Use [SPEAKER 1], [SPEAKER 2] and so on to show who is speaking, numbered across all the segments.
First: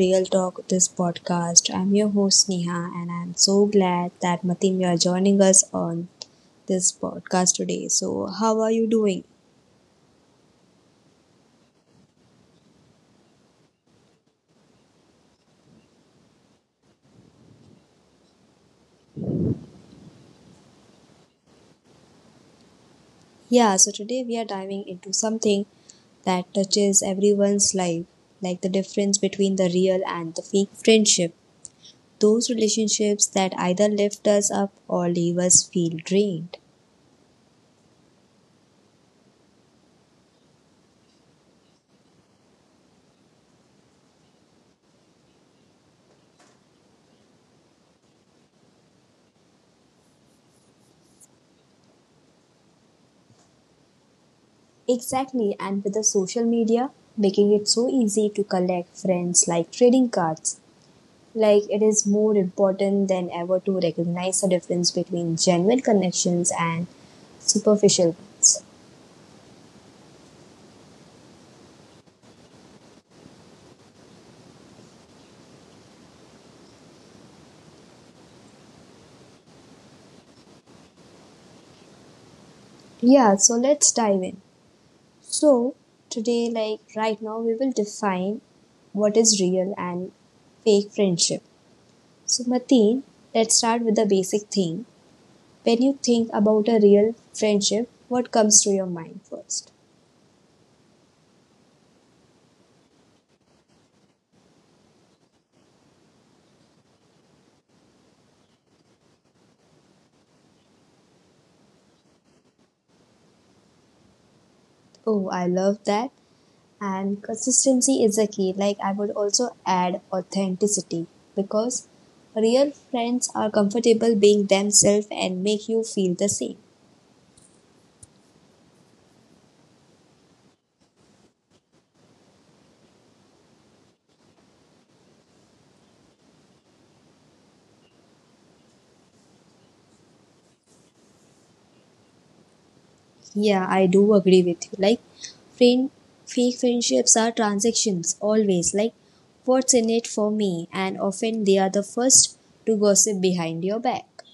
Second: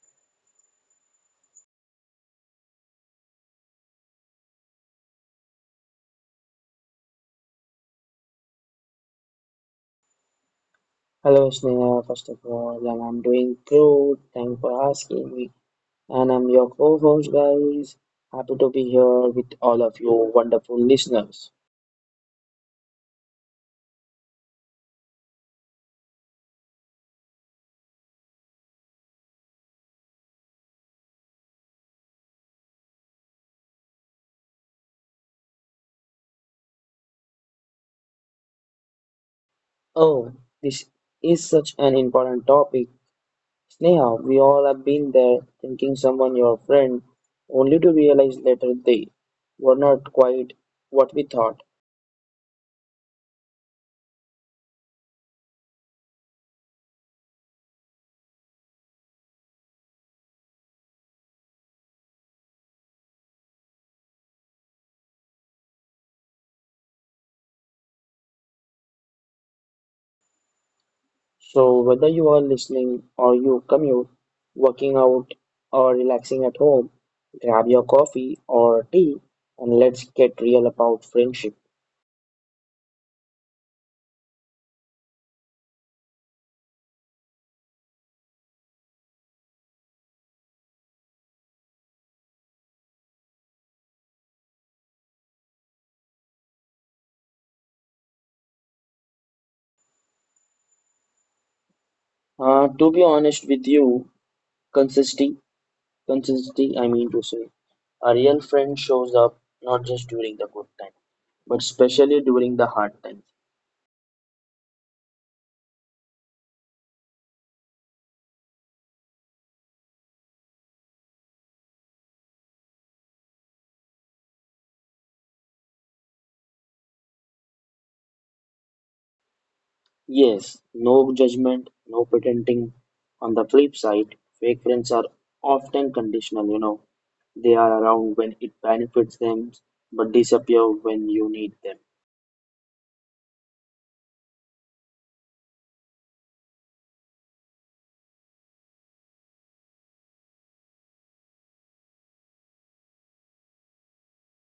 [SPEAKER 1] Real Talk, this podcast. I'm your host Neha, and I'm so glad that Matin, you are joining us on this podcast today. So, how are you doing?
[SPEAKER 2] Hello, Sneha. First of all, and I'm doing good. Thanks for asking me. And I'm your co-host, guys. Happy to be here with all of you wonderful listeners.
[SPEAKER 1] Yeah, so today we are diving into something that touches everyone's life, like the difference between the real and the fake friendship, those relationships that either lift us up or leave us feel drained.
[SPEAKER 2] Oh, this is such an important topic. Sneha, we all have been there thinking someone your friend, only to realize later they were not quite what we thought.
[SPEAKER 1] Exactly, and with the social media making it so easy to collect friends like trading cards, like it is more important than ever to recognize the difference between genuine connections and superficial ones.
[SPEAKER 2] So, whether you are listening or you commute, working out, or relaxing at home, grab your coffee or tea and let's get real about friendship.
[SPEAKER 1] Yeah, so let's dive in. So, today, like right now, we will define what is real and fake friendship. So, Mateen, let's start with the basic thing. When you think about a real friendship, what comes to your mind first?
[SPEAKER 2] To be honest with you, consistency, consistency, I mean to say, a real friend shows up not just during the good time, but especially during the hard times.
[SPEAKER 1] Oh, I love that. And consistency is a key. Like, I would also add authenticity because real friends are comfortable being themselves and make you feel the same.
[SPEAKER 2] Yes, no judgment, no pretending. On the flip side, fake friends are often conditional. They are around when it benefits them, but disappear when you need them.
[SPEAKER 1] Yeah, I do agree with you. Like, friend, fake friendships are transactions always, like what's in it for me, and often they are the first to gossip behind your back.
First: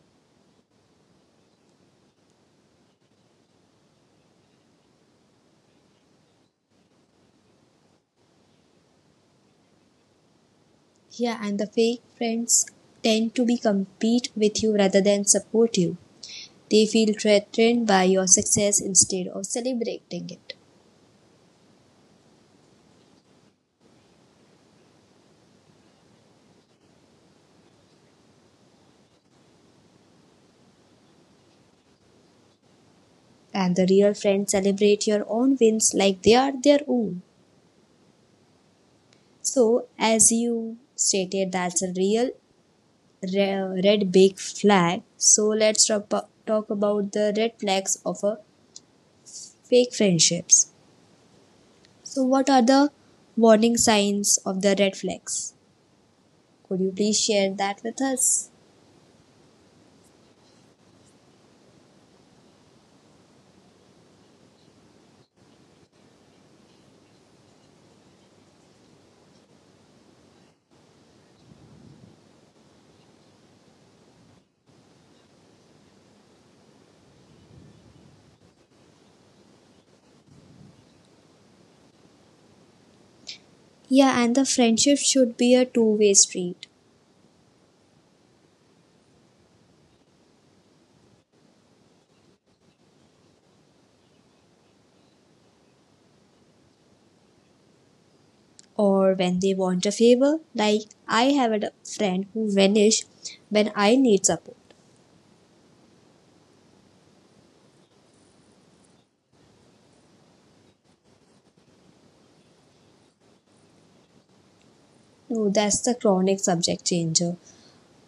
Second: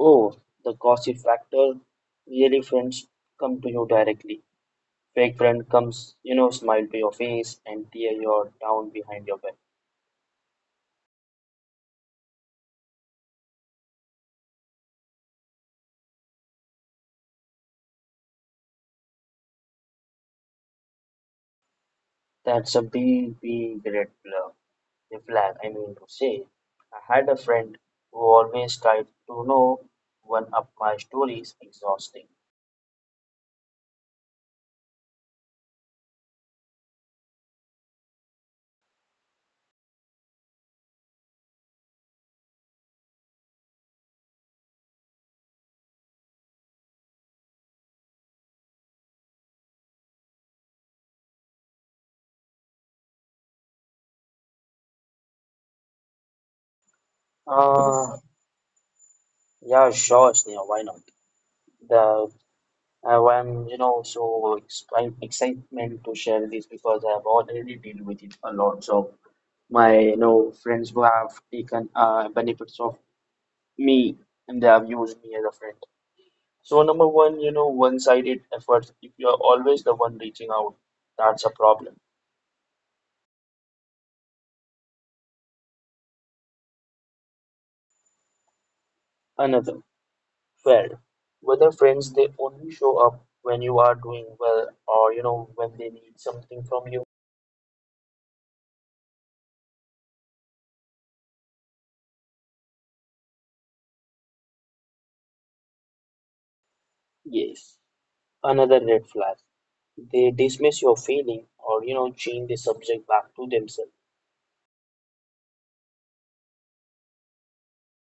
[SPEAKER 2] Oh, the gossip factor. Really, friends come to you directly. Fake friend comes, smile to your face and tear your down behind your back.
[SPEAKER 1] Yeah, and the fake friends tend to be compete with you rather than support you. They feel threatened by your success instead of celebrating it.
[SPEAKER 2] That's a big, big red flag. The flag. I mean to say, I had a friend who always tried to know one up my stories exhausting.
[SPEAKER 1] And the real friends celebrate your own wins like they are their own. So, as you stated, that's a real red big flag. So, let's talk about the red flags of a fake friendships. So, what are the warning signs of the red flags? Could you please share that with
[SPEAKER 2] Uh,
[SPEAKER 1] us?
[SPEAKER 2] yeah, sure, Sneha, why not? The I am, so excitement to share this because I have already dealt with it a lot. So my, friends who have taken benefits of me, and they have used me as a friend. So number one, one-sided efforts. If you are always the one reaching out, that's a problem.
[SPEAKER 1] Yeah, and the friendship should be a two-way street.
[SPEAKER 2] Another. Well, whether friends, they only show up when you are doing well or, when they need something from you.
[SPEAKER 1] Or when they want a favor. Like, I have a friend who vanished when I need support.
[SPEAKER 2] Yes. Another red flag. They dismiss your feeling or, change the subject back to themselves.
[SPEAKER 1] No, that's the chronic subject changer.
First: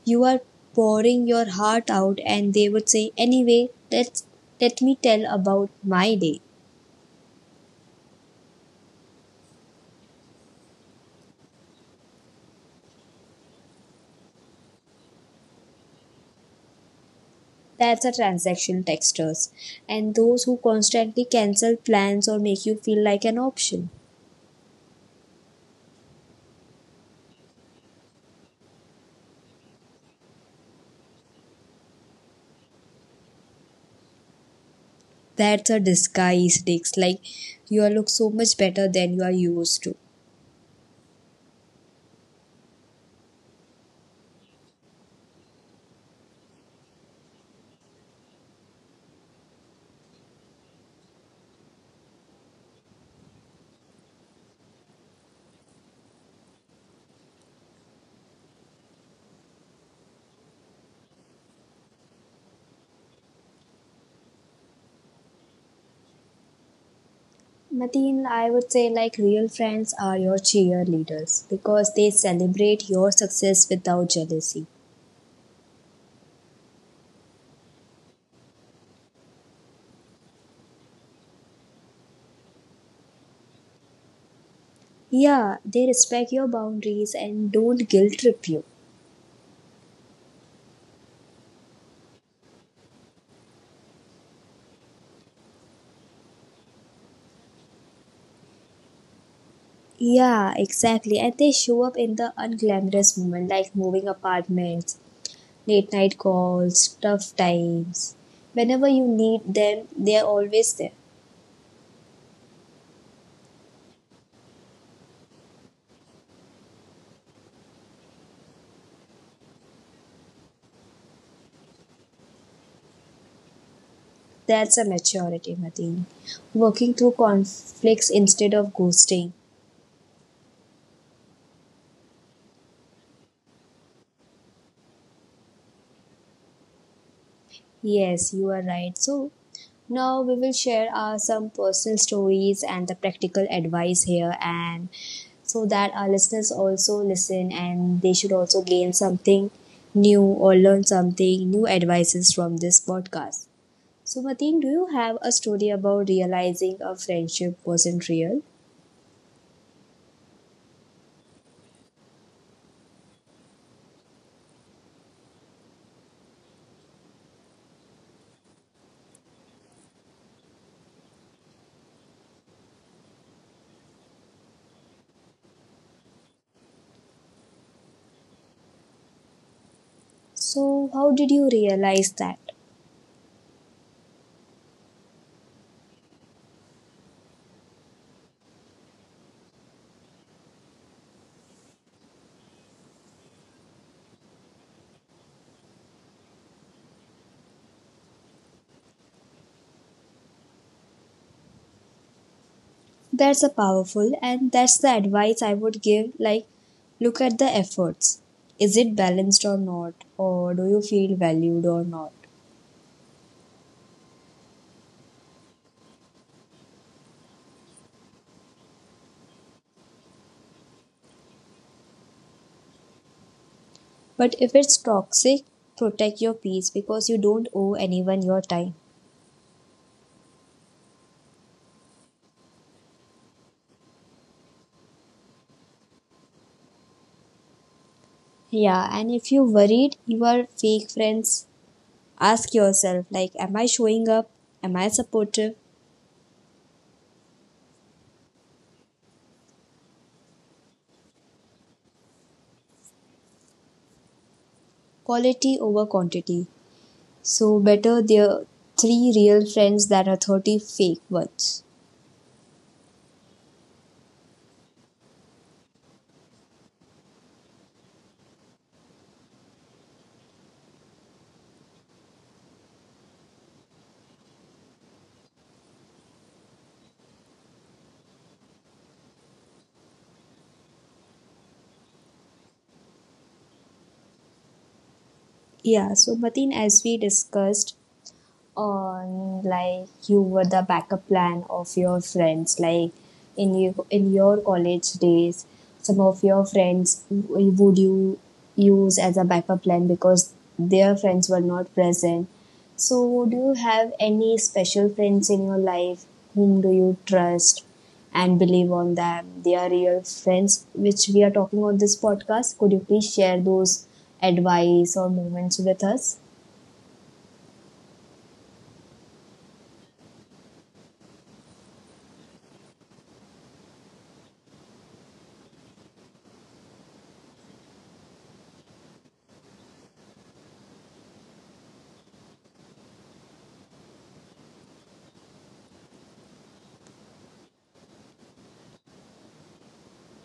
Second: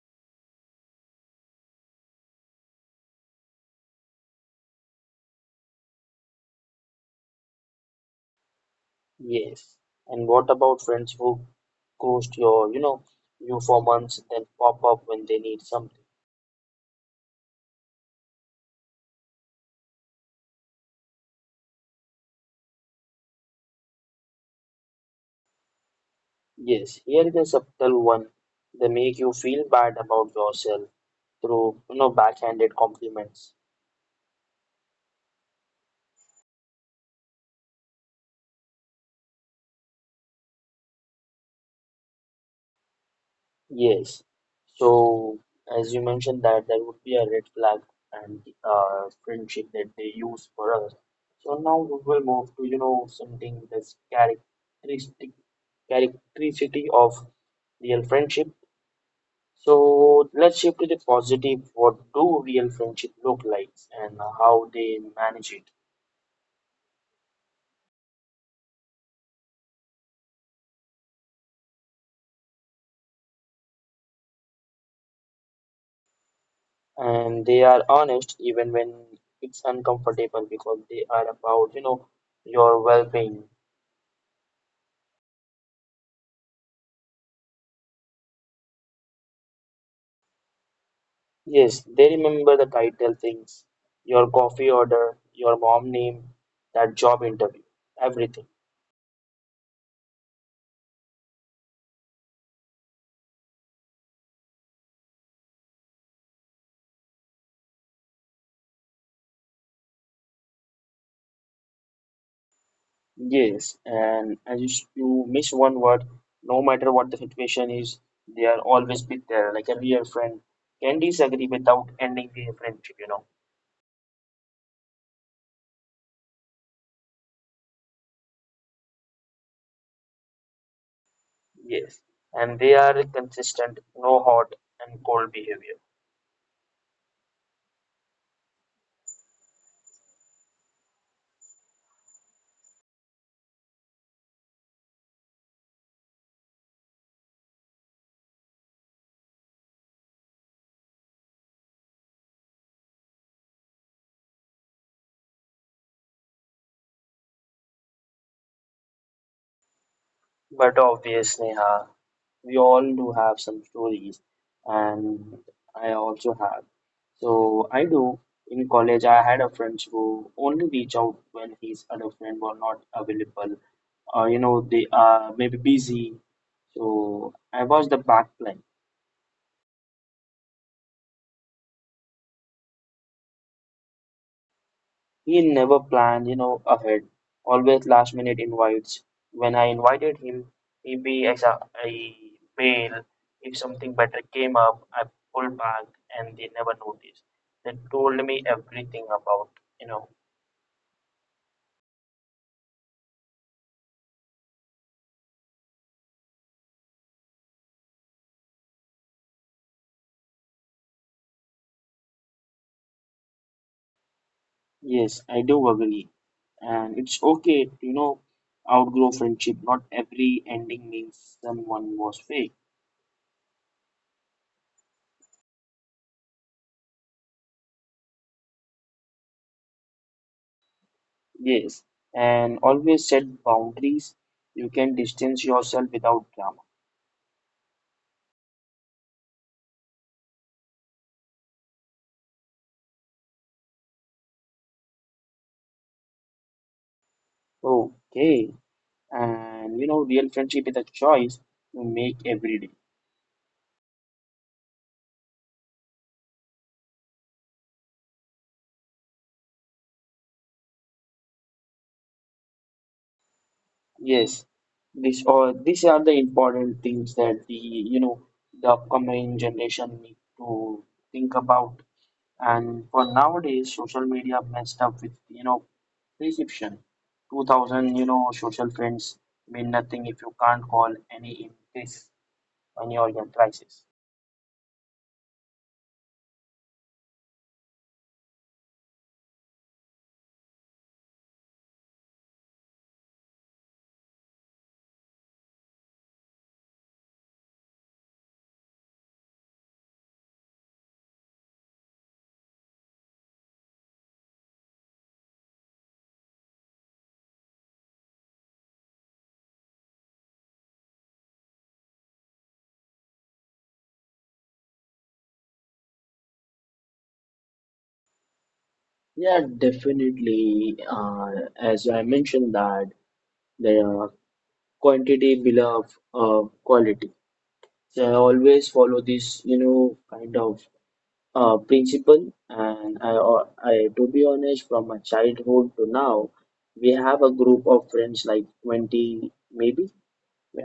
[SPEAKER 1] You are pouring your heart out and they would say anyway, let me tell about my day.
[SPEAKER 2] Yes. And what about friends who ghost your, you for months, then pop up when they need something?
[SPEAKER 1] That's a transactional texters and those who constantly cancel plans or make you feel like an option.
[SPEAKER 2] Yes. Here is a subtle one. They make you feel bad about yourself through, backhanded compliments.
[SPEAKER 1] That's a disguise dicks like you look so much better than you are used to.
[SPEAKER 2] Yes. So, as you mentioned, that there would be a red flag and friendship that they use for us. So now we will move to, something that's characteristic of real friendship. So let's shift to the positive. What do real friendship look like and how they manage it?
[SPEAKER 1] Mateen, I would say like real friends are your cheerleaders because they celebrate your success without jealousy.
[SPEAKER 2] And they are honest even when it's uncomfortable because they are about, your well-being.
[SPEAKER 1] Yeah, they respect your boundaries and don't guilt trip you.
[SPEAKER 2] Yes, they remember the title things, your coffee order, your mom name, that job interview, everything.
[SPEAKER 1] Yeah, exactly. And they show up in the unglamorous moment like moving apartments, late night calls, tough times. Whenever you need them, they are always there.
[SPEAKER 2] Yes, and as you miss one word, no matter what the situation is, they are always be there, like a real friend. Can disagree without ending the friendship.
[SPEAKER 1] That's a maturity, Mateen. Working through conflicts instead of ghosting.
[SPEAKER 2] Yes, and they are consistent, no hot and cold behavior.
[SPEAKER 1] Yes, you are right. So now we will share our some personal stories and the practical advice here and so that our listeners also listen and they should also gain something new or learn something new advices from this podcast. So Mateen, do you have a story about realizing a friendship wasn't real?
[SPEAKER 2] But obvious, Neha. We all do have some stories, and I also have. So I do. In college, I had a friend who only reach out when his other friend were not available, or they are maybe busy. So I was the backline.
[SPEAKER 1] So how did you realize that?
[SPEAKER 2] He never planned, ahead. Always last minute invites. When I invited him, he be as a bail. If something better came up, I pulled back, and they never noticed. They told me everything about, you know.
[SPEAKER 1] That's a powerful, and that's the advice I would give, like look at the efforts. Is it balanced or not? Or do you feel valued or not?
[SPEAKER 2] Yes, I do agree, and it's okay to, outgrow friendship. Not every ending means someone was fake.
[SPEAKER 1] But if it's toxic, protect your peace because you don't owe anyone your time.
[SPEAKER 2] Yes, and always set boundaries. You can distance yourself without drama.
[SPEAKER 1] Yeah, and if you're worried, you are fake friends, ask yourself like, am I showing up? Am I supportive?
[SPEAKER 2] Okay. And real friendship is a choice you make every day.
[SPEAKER 1] Quality over quantity. So better the three real friends than a 30 fake ones.
[SPEAKER 2] Yes, this or these are the important things that the you know the upcoming generation need to think about, and for nowadays social media messed up with perception. 2000 social friends mean nothing if you can't call any in case when you're in crisis.
[SPEAKER 1] Yeah, so Mateen, as we discussed, on like you were the backup plan of your friends, like in you in your college days, some of your friends would you use as a backup plan because their friends were not present, so would you have any special friends in your life whom do you trust and believe on them they are real friends, which we are talking on this podcast? Could you please share those advice or moments with us?
[SPEAKER 2] Yeah, definitely. Uh, as I mentioned, that the quantity below quality. So I always follow this, kind of principle. And I, to be honest, from my childhood to now, we have a group of friends like 20, maybe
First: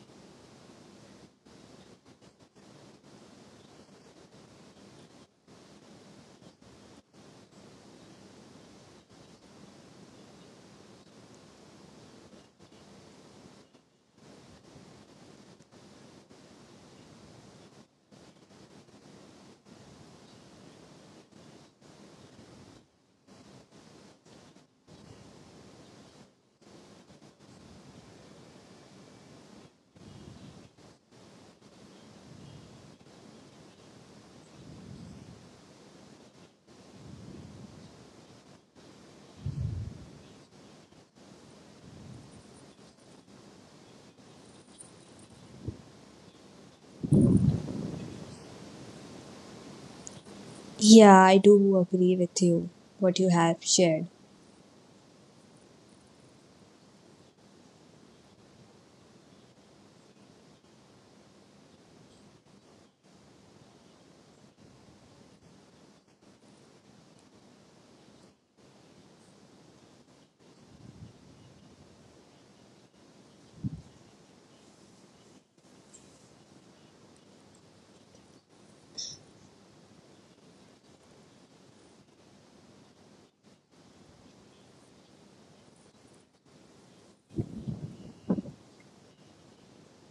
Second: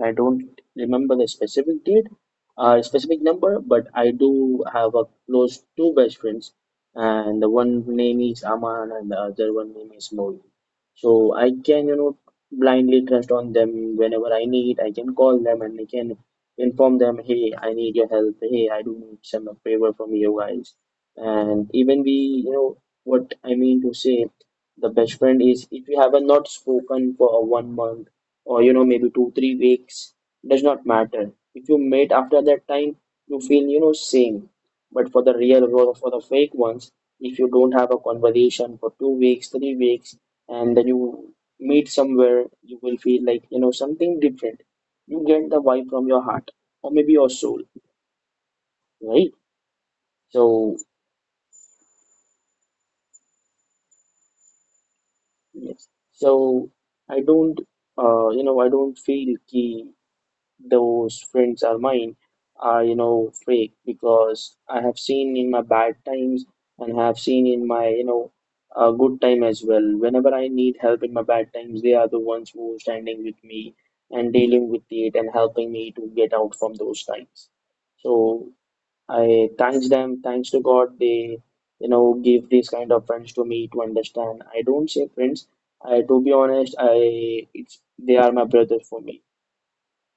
[SPEAKER 2] I don't remember the specific date, specific number, but I do have a close two best friends, and the one name is Aman and the other one name is Mohi. So I can, blindly trust on them whenever I need. I can call them and I can inform them, hey, I need your help. Hey, I do need some favor from you guys. And even we, what I mean to say, the best friend is if you haven't not spoken for a 1 month or maybe 2 3 weeks, does not matter. If you mate after that time, you feel same. But for the real or for the fake ones, if you don't have a conversation for 2 weeks 3 weeks and then you meet somewhere, you will feel like something different. You get the vibe from your heart or maybe your soul, right? So,
[SPEAKER 1] Yeah, I do agree with you, what you have shared.
[SPEAKER 2] yes. So i don't I don't feel key those friends are mine are fake, because I have seen in my bad times and have seen in my good time as well. Whenever I need help in my bad times, they are the ones who are standing with me and dealing with it and helping me to get out from those times. So I thanks them, thanks to God, they give these kind of friends to me to understand. I don't say friends. I, to be honest, I it's they are my brothers for me,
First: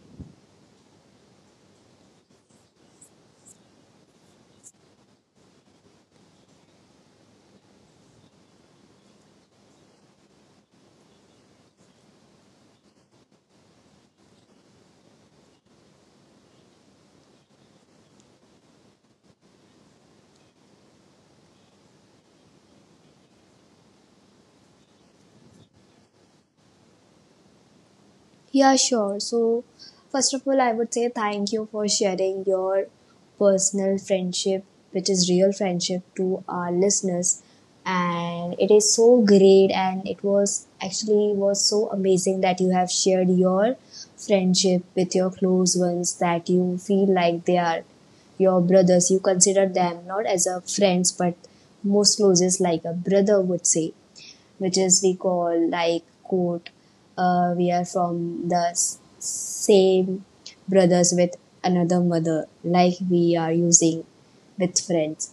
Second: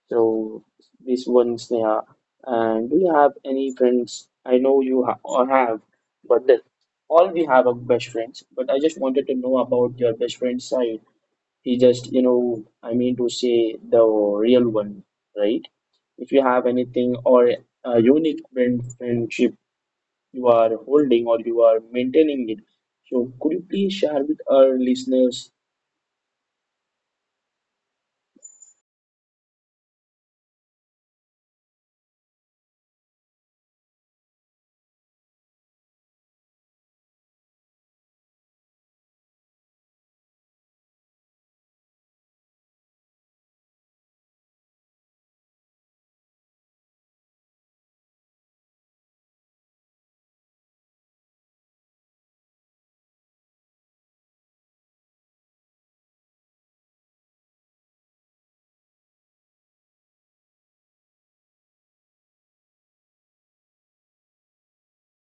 [SPEAKER 2] so this one, Sneha. And do you have any friends? I know you ha or have, but that all we have are best friends. But I just wanted to know about your best friend side. He just, I mean to say, the real one, right? If you have anything or a unique friendship you are holding or you are maintaining it, so could you please share with our listeners?
[SPEAKER 1] Yeah, sure. So, first of all, I would say thank you for sharing your personal friendship, which is real friendship, to our listeners. And it is so great, and it was actually was so amazing that you have shared your friendship with your close ones that you feel like they are your brothers. You consider them not as a friends, but most closest like a brother would say, which is we call like quote, we are from the same brothers with another mother, like we are using with friends.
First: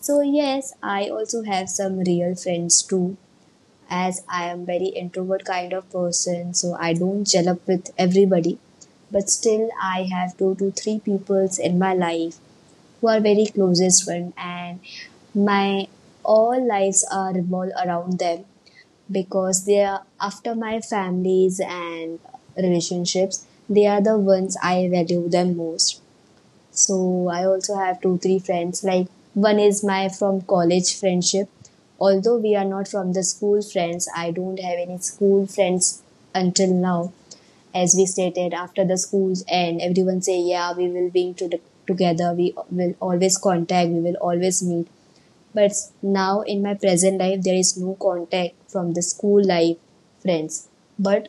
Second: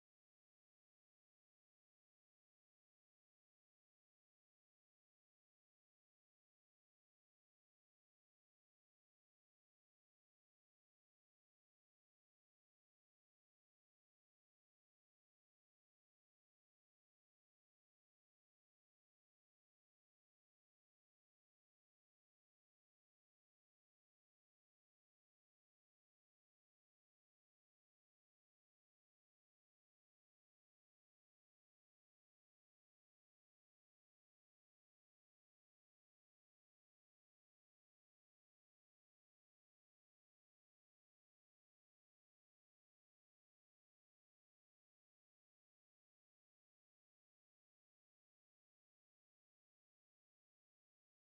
[SPEAKER 1] So yes, I also have some real friends too. As I am very introvert kind of person, so I don't gel up with everybody. But still I have two to three peoples in my life who are very closest friend, and my all lives are revolve around them because they are after my families and relationships. They are the ones I value the most. So I also have two, three friends. Like, one is my from college friendship. Although we are not from the school friends, I don't have any school friends until now. As we stated, after the schools and everyone say, yeah, we will be to the, together we will always contact, we will always meet. But now in my present life, there is no contact from the school life friends. But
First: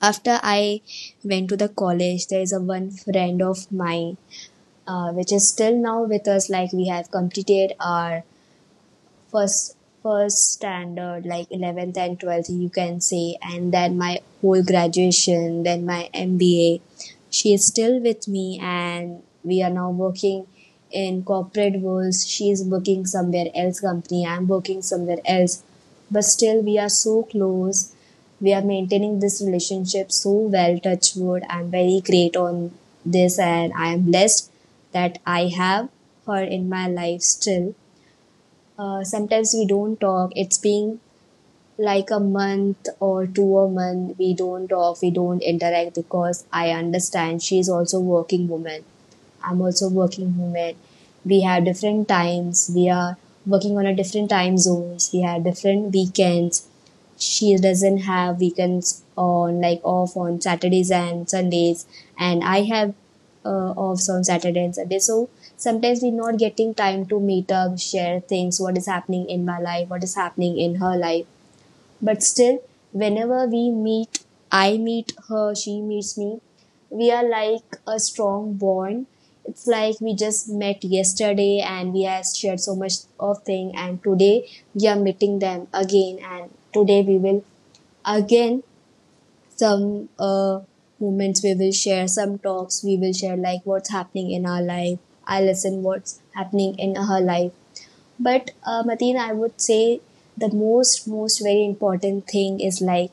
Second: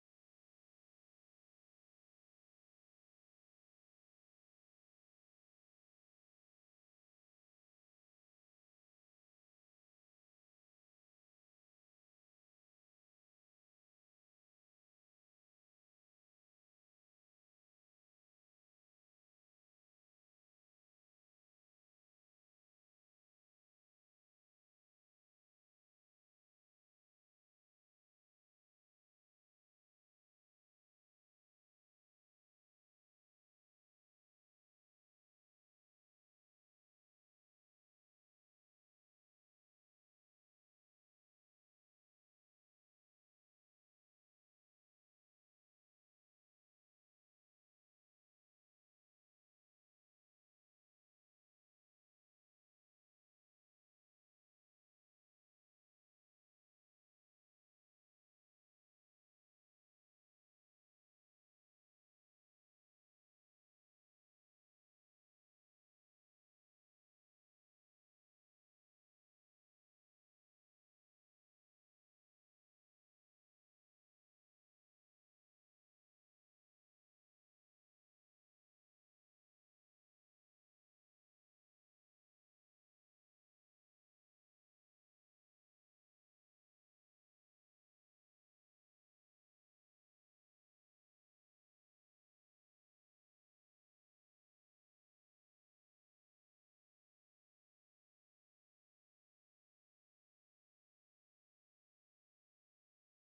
[SPEAKER 1] after I went to the college, there is a one friend of mine, which is still now with us. Like, we have completed our first first standard, like 11th and 12th you can say, and then my whole graduation, then my MBA. She is still with me, and we are now working in corporate worlds. She is working somewhere else company, I'm working somewhere else, but still we are so close. We are maintaining this relationship so well. Touch wood, I'm very great on this, and I am blessed that I have her in my life still. Sometimes we don't talk. It's been like a month or two a month. We don't talk, we don't interact because I understand she's also working woman. I'm also working woman. We have different times. We are working on a different time zones. We have different weekends. She doesn't have weekends on, like, off on Saturdays and Sundays, and I have offs on Saturday and Sunday. So sometimes we're not getting time to meet up, share things, what is happening in my life, what is happening in her life. But still, whenever we meet, I meet her, she meets me, we are like a strong bond. It's like we just met yesterday, and we have shared so much of thing, and today we are meeting them again, and today we will again some moments we will share, some talks we will share, like what's happening in our life, I listen what's happening in her life. But Mateen, I would say the most very important thing is like,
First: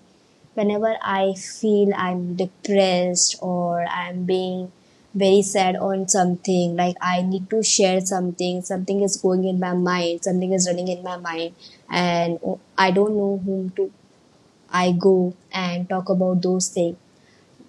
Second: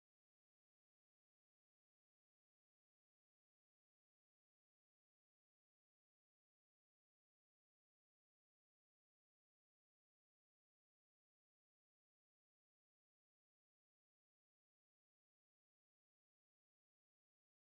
[SPEAKER 1] whenever I feel I'm depressed, or I'm being very sad on something, like I need to share something, something is going in my mind, something is running in my mind, and I don't know whom to, I go and talk about those things.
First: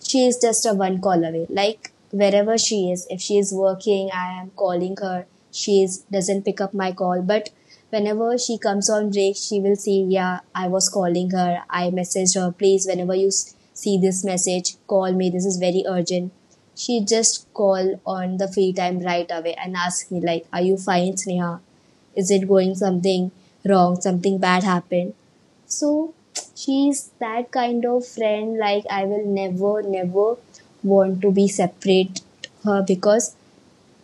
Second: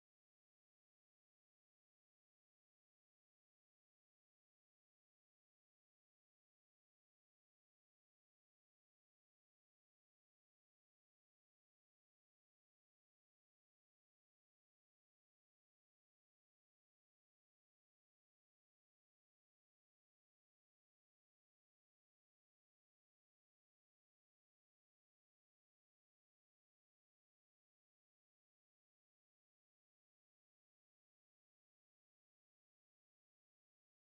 [SPEAKER 1] She is just a one call away. Like wherever she is, if she is working, I am calling her. She is, doesn't pick up my call, but whenever she comes on break, she will see, yeah, I was calling her. I messaged her, please, whenever you see this message, call me. This is very urgent. She just call on the free time right away and ask me like, are you fine, Sneha? Is it going something wrong? Something bad happened? So she's that kind of friend, like I will never want to be separate her because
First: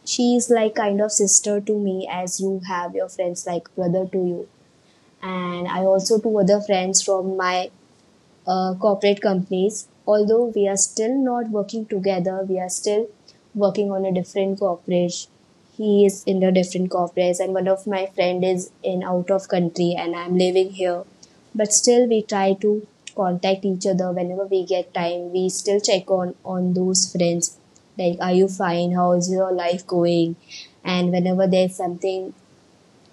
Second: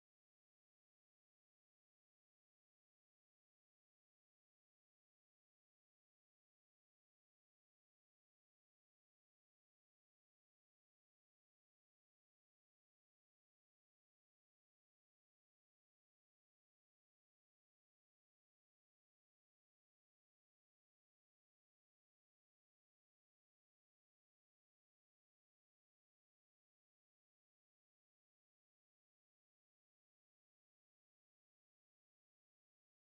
[SPEAKER 1] she is like kind of sister to me, as you have your friends like brother to you. And I also two other friends from my corporate companies. Although we are still not working together, we are still working on a different corporate. He is in a different corporate, and one of my friend is in out of country, and I'm living here. But still, we try to contact each other whenever we get time. We still check on those friends, like, are you fine? How is your life going? And whenever there's something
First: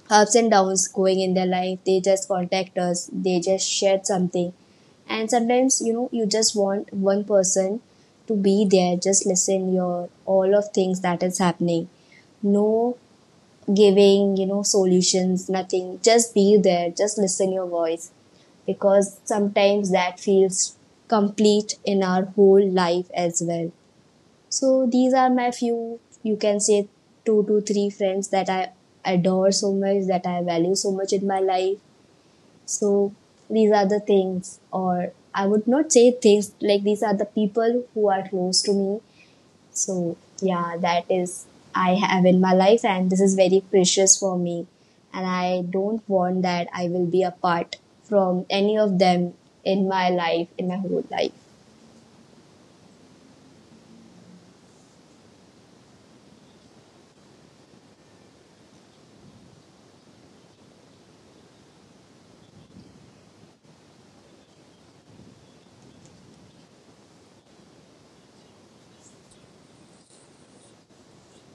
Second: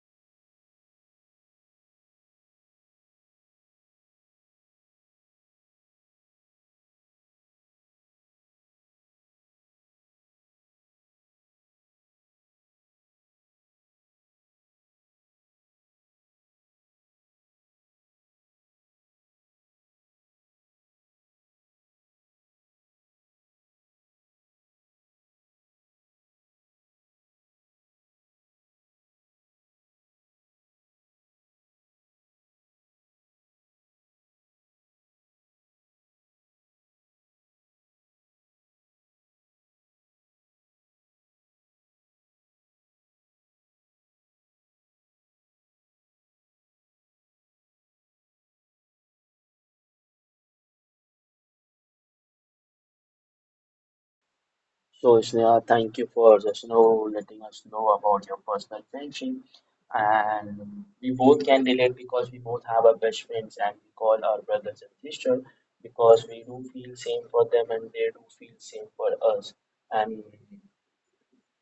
[SPEAKER 1] ups and downs going in their life, they just contact us, they just shared something. And sometimes, you know, you just want one person to be there, just listen your all of things that is happening, no, giving, you know, solutions, nothing, just be there, just listen your voice, because sometimes that feels complete in our whole life as well. So these are my few, you can say, two to three friends that I adore so much, that I value so much in my life. So these are the things, or I would not say things, like these are the people who are close to me. So yeah, that is I have in my life, and this is very precious for me. And I don't want that I will be apart from any of them in my life, in my whole life.
[SPEAKER 2] So, Sneha, thank you for just letting us know about your personal friendship, and we both can relate because we both have our best friends, and we call our brothers and sisters, because we do feel same for them and they do feel same for us. And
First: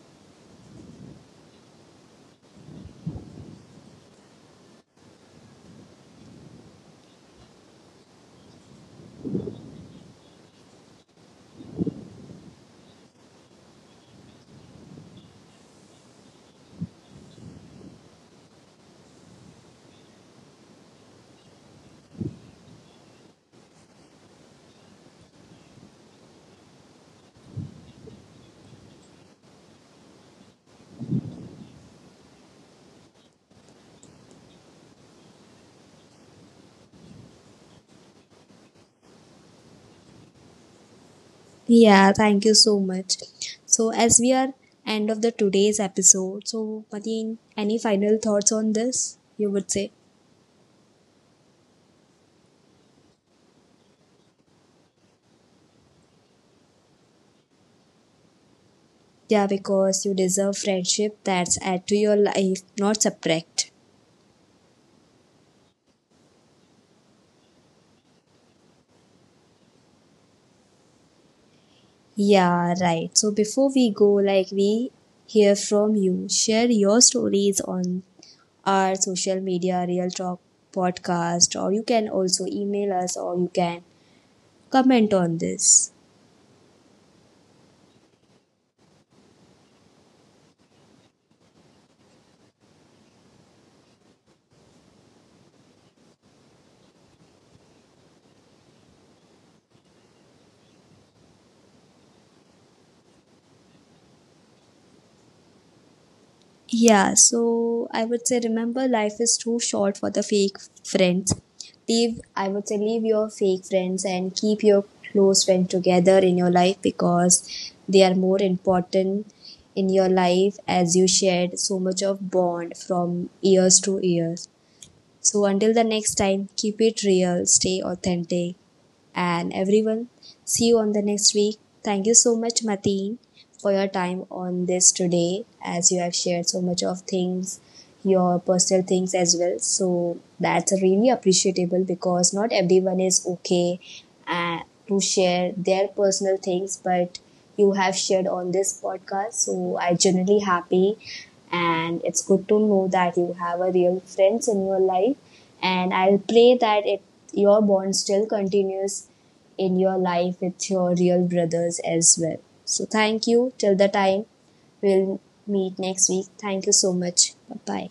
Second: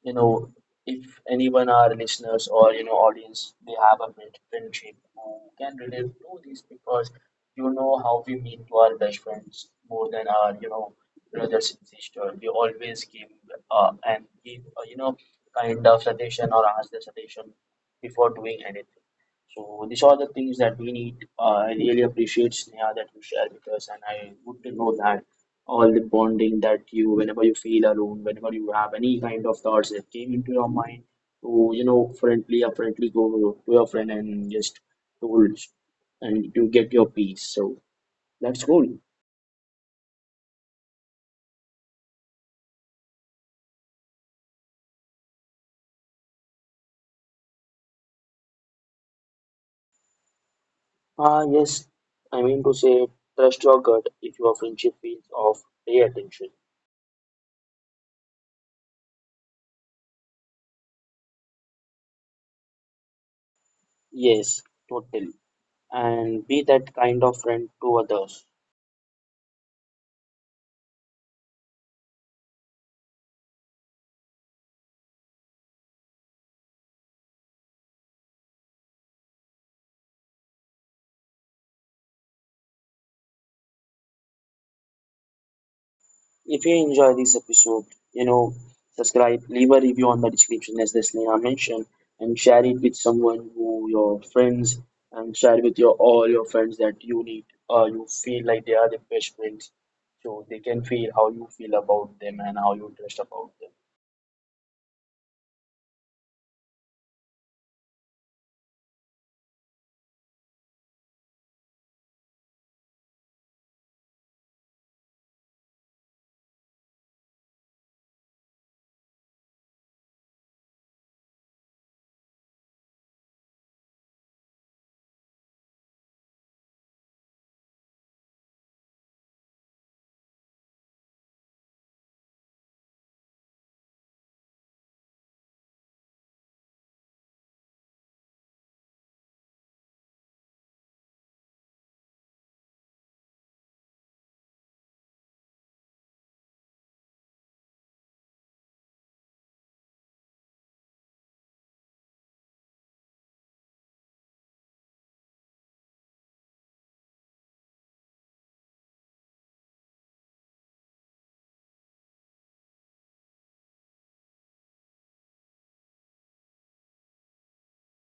[SPEAKER 2] you know, if anyone, our listeners or, audience, they have a best friendship who can relate to this, because you know how we mean to our best friends more than our, brothers and sisters. We always give and give, kind of suggestion or ask the suggestion before doing anything. So these are the things that we need. I really appreciate, Sneha, that you share with us, and I good to know that all the bonding that you, whenever you feel alone, whenever you have any kind of thoughts that came into your mind, to friendly apparently go to your friend and just told, and you get your peace, so that's cool.
[SPEAKER 1] Yeah, thank you so much. So as we are end of the today's episode, so Mateen, any final thoughts on this? You would say,
[SPEAKER 2] Ah, yes, I mean to say, trust your gut. If your friendship feels off, pay attention.
[SPEAKER 1] yeah, because you deserve friendship that's add to your life, not subtract.
[SPEAKER 2] Yes, totally, and be that kind of friend to others.
[SPEAKER 1] Yeah, right. So before we go, like, we hear from you, share your stories on our social media, Real Talk podcast, or you can also email us, or you can comment on this.
[SPEAKER 2] If you enjoy this episode, you know, subscribe, leave a review on the description as this Neha mentioned, and share it with someone who your friends, and share with your all your friends that you need or you feel like they are the best friends. So they can feel how you feel about them and how you trust about them.
[SPEAKER 1] Yeah, so I would say remember life is too short for the fake friends. Leave, I would say leave your fake friends and keep your close friends together in your life because they are more important in your life, as you shared so much of bond from years to years. So until the next time, keep it real, stay authentic and everyone. See you on the next week. Thank you so much, Mateen, for your time on this today, as you have shared so much of things, your personal things as well. So that's really appreciable because not everyone is okay uh, to share their personal things, but you have shared on this podcast. So I genuinely happy, and it's good to know that you have a real friends in your life, and I'll pray that it, your bond still continues in your life with your real brothers as well. So thank you. Till the time, we'll meet next week. Thank you so much. Bye bye.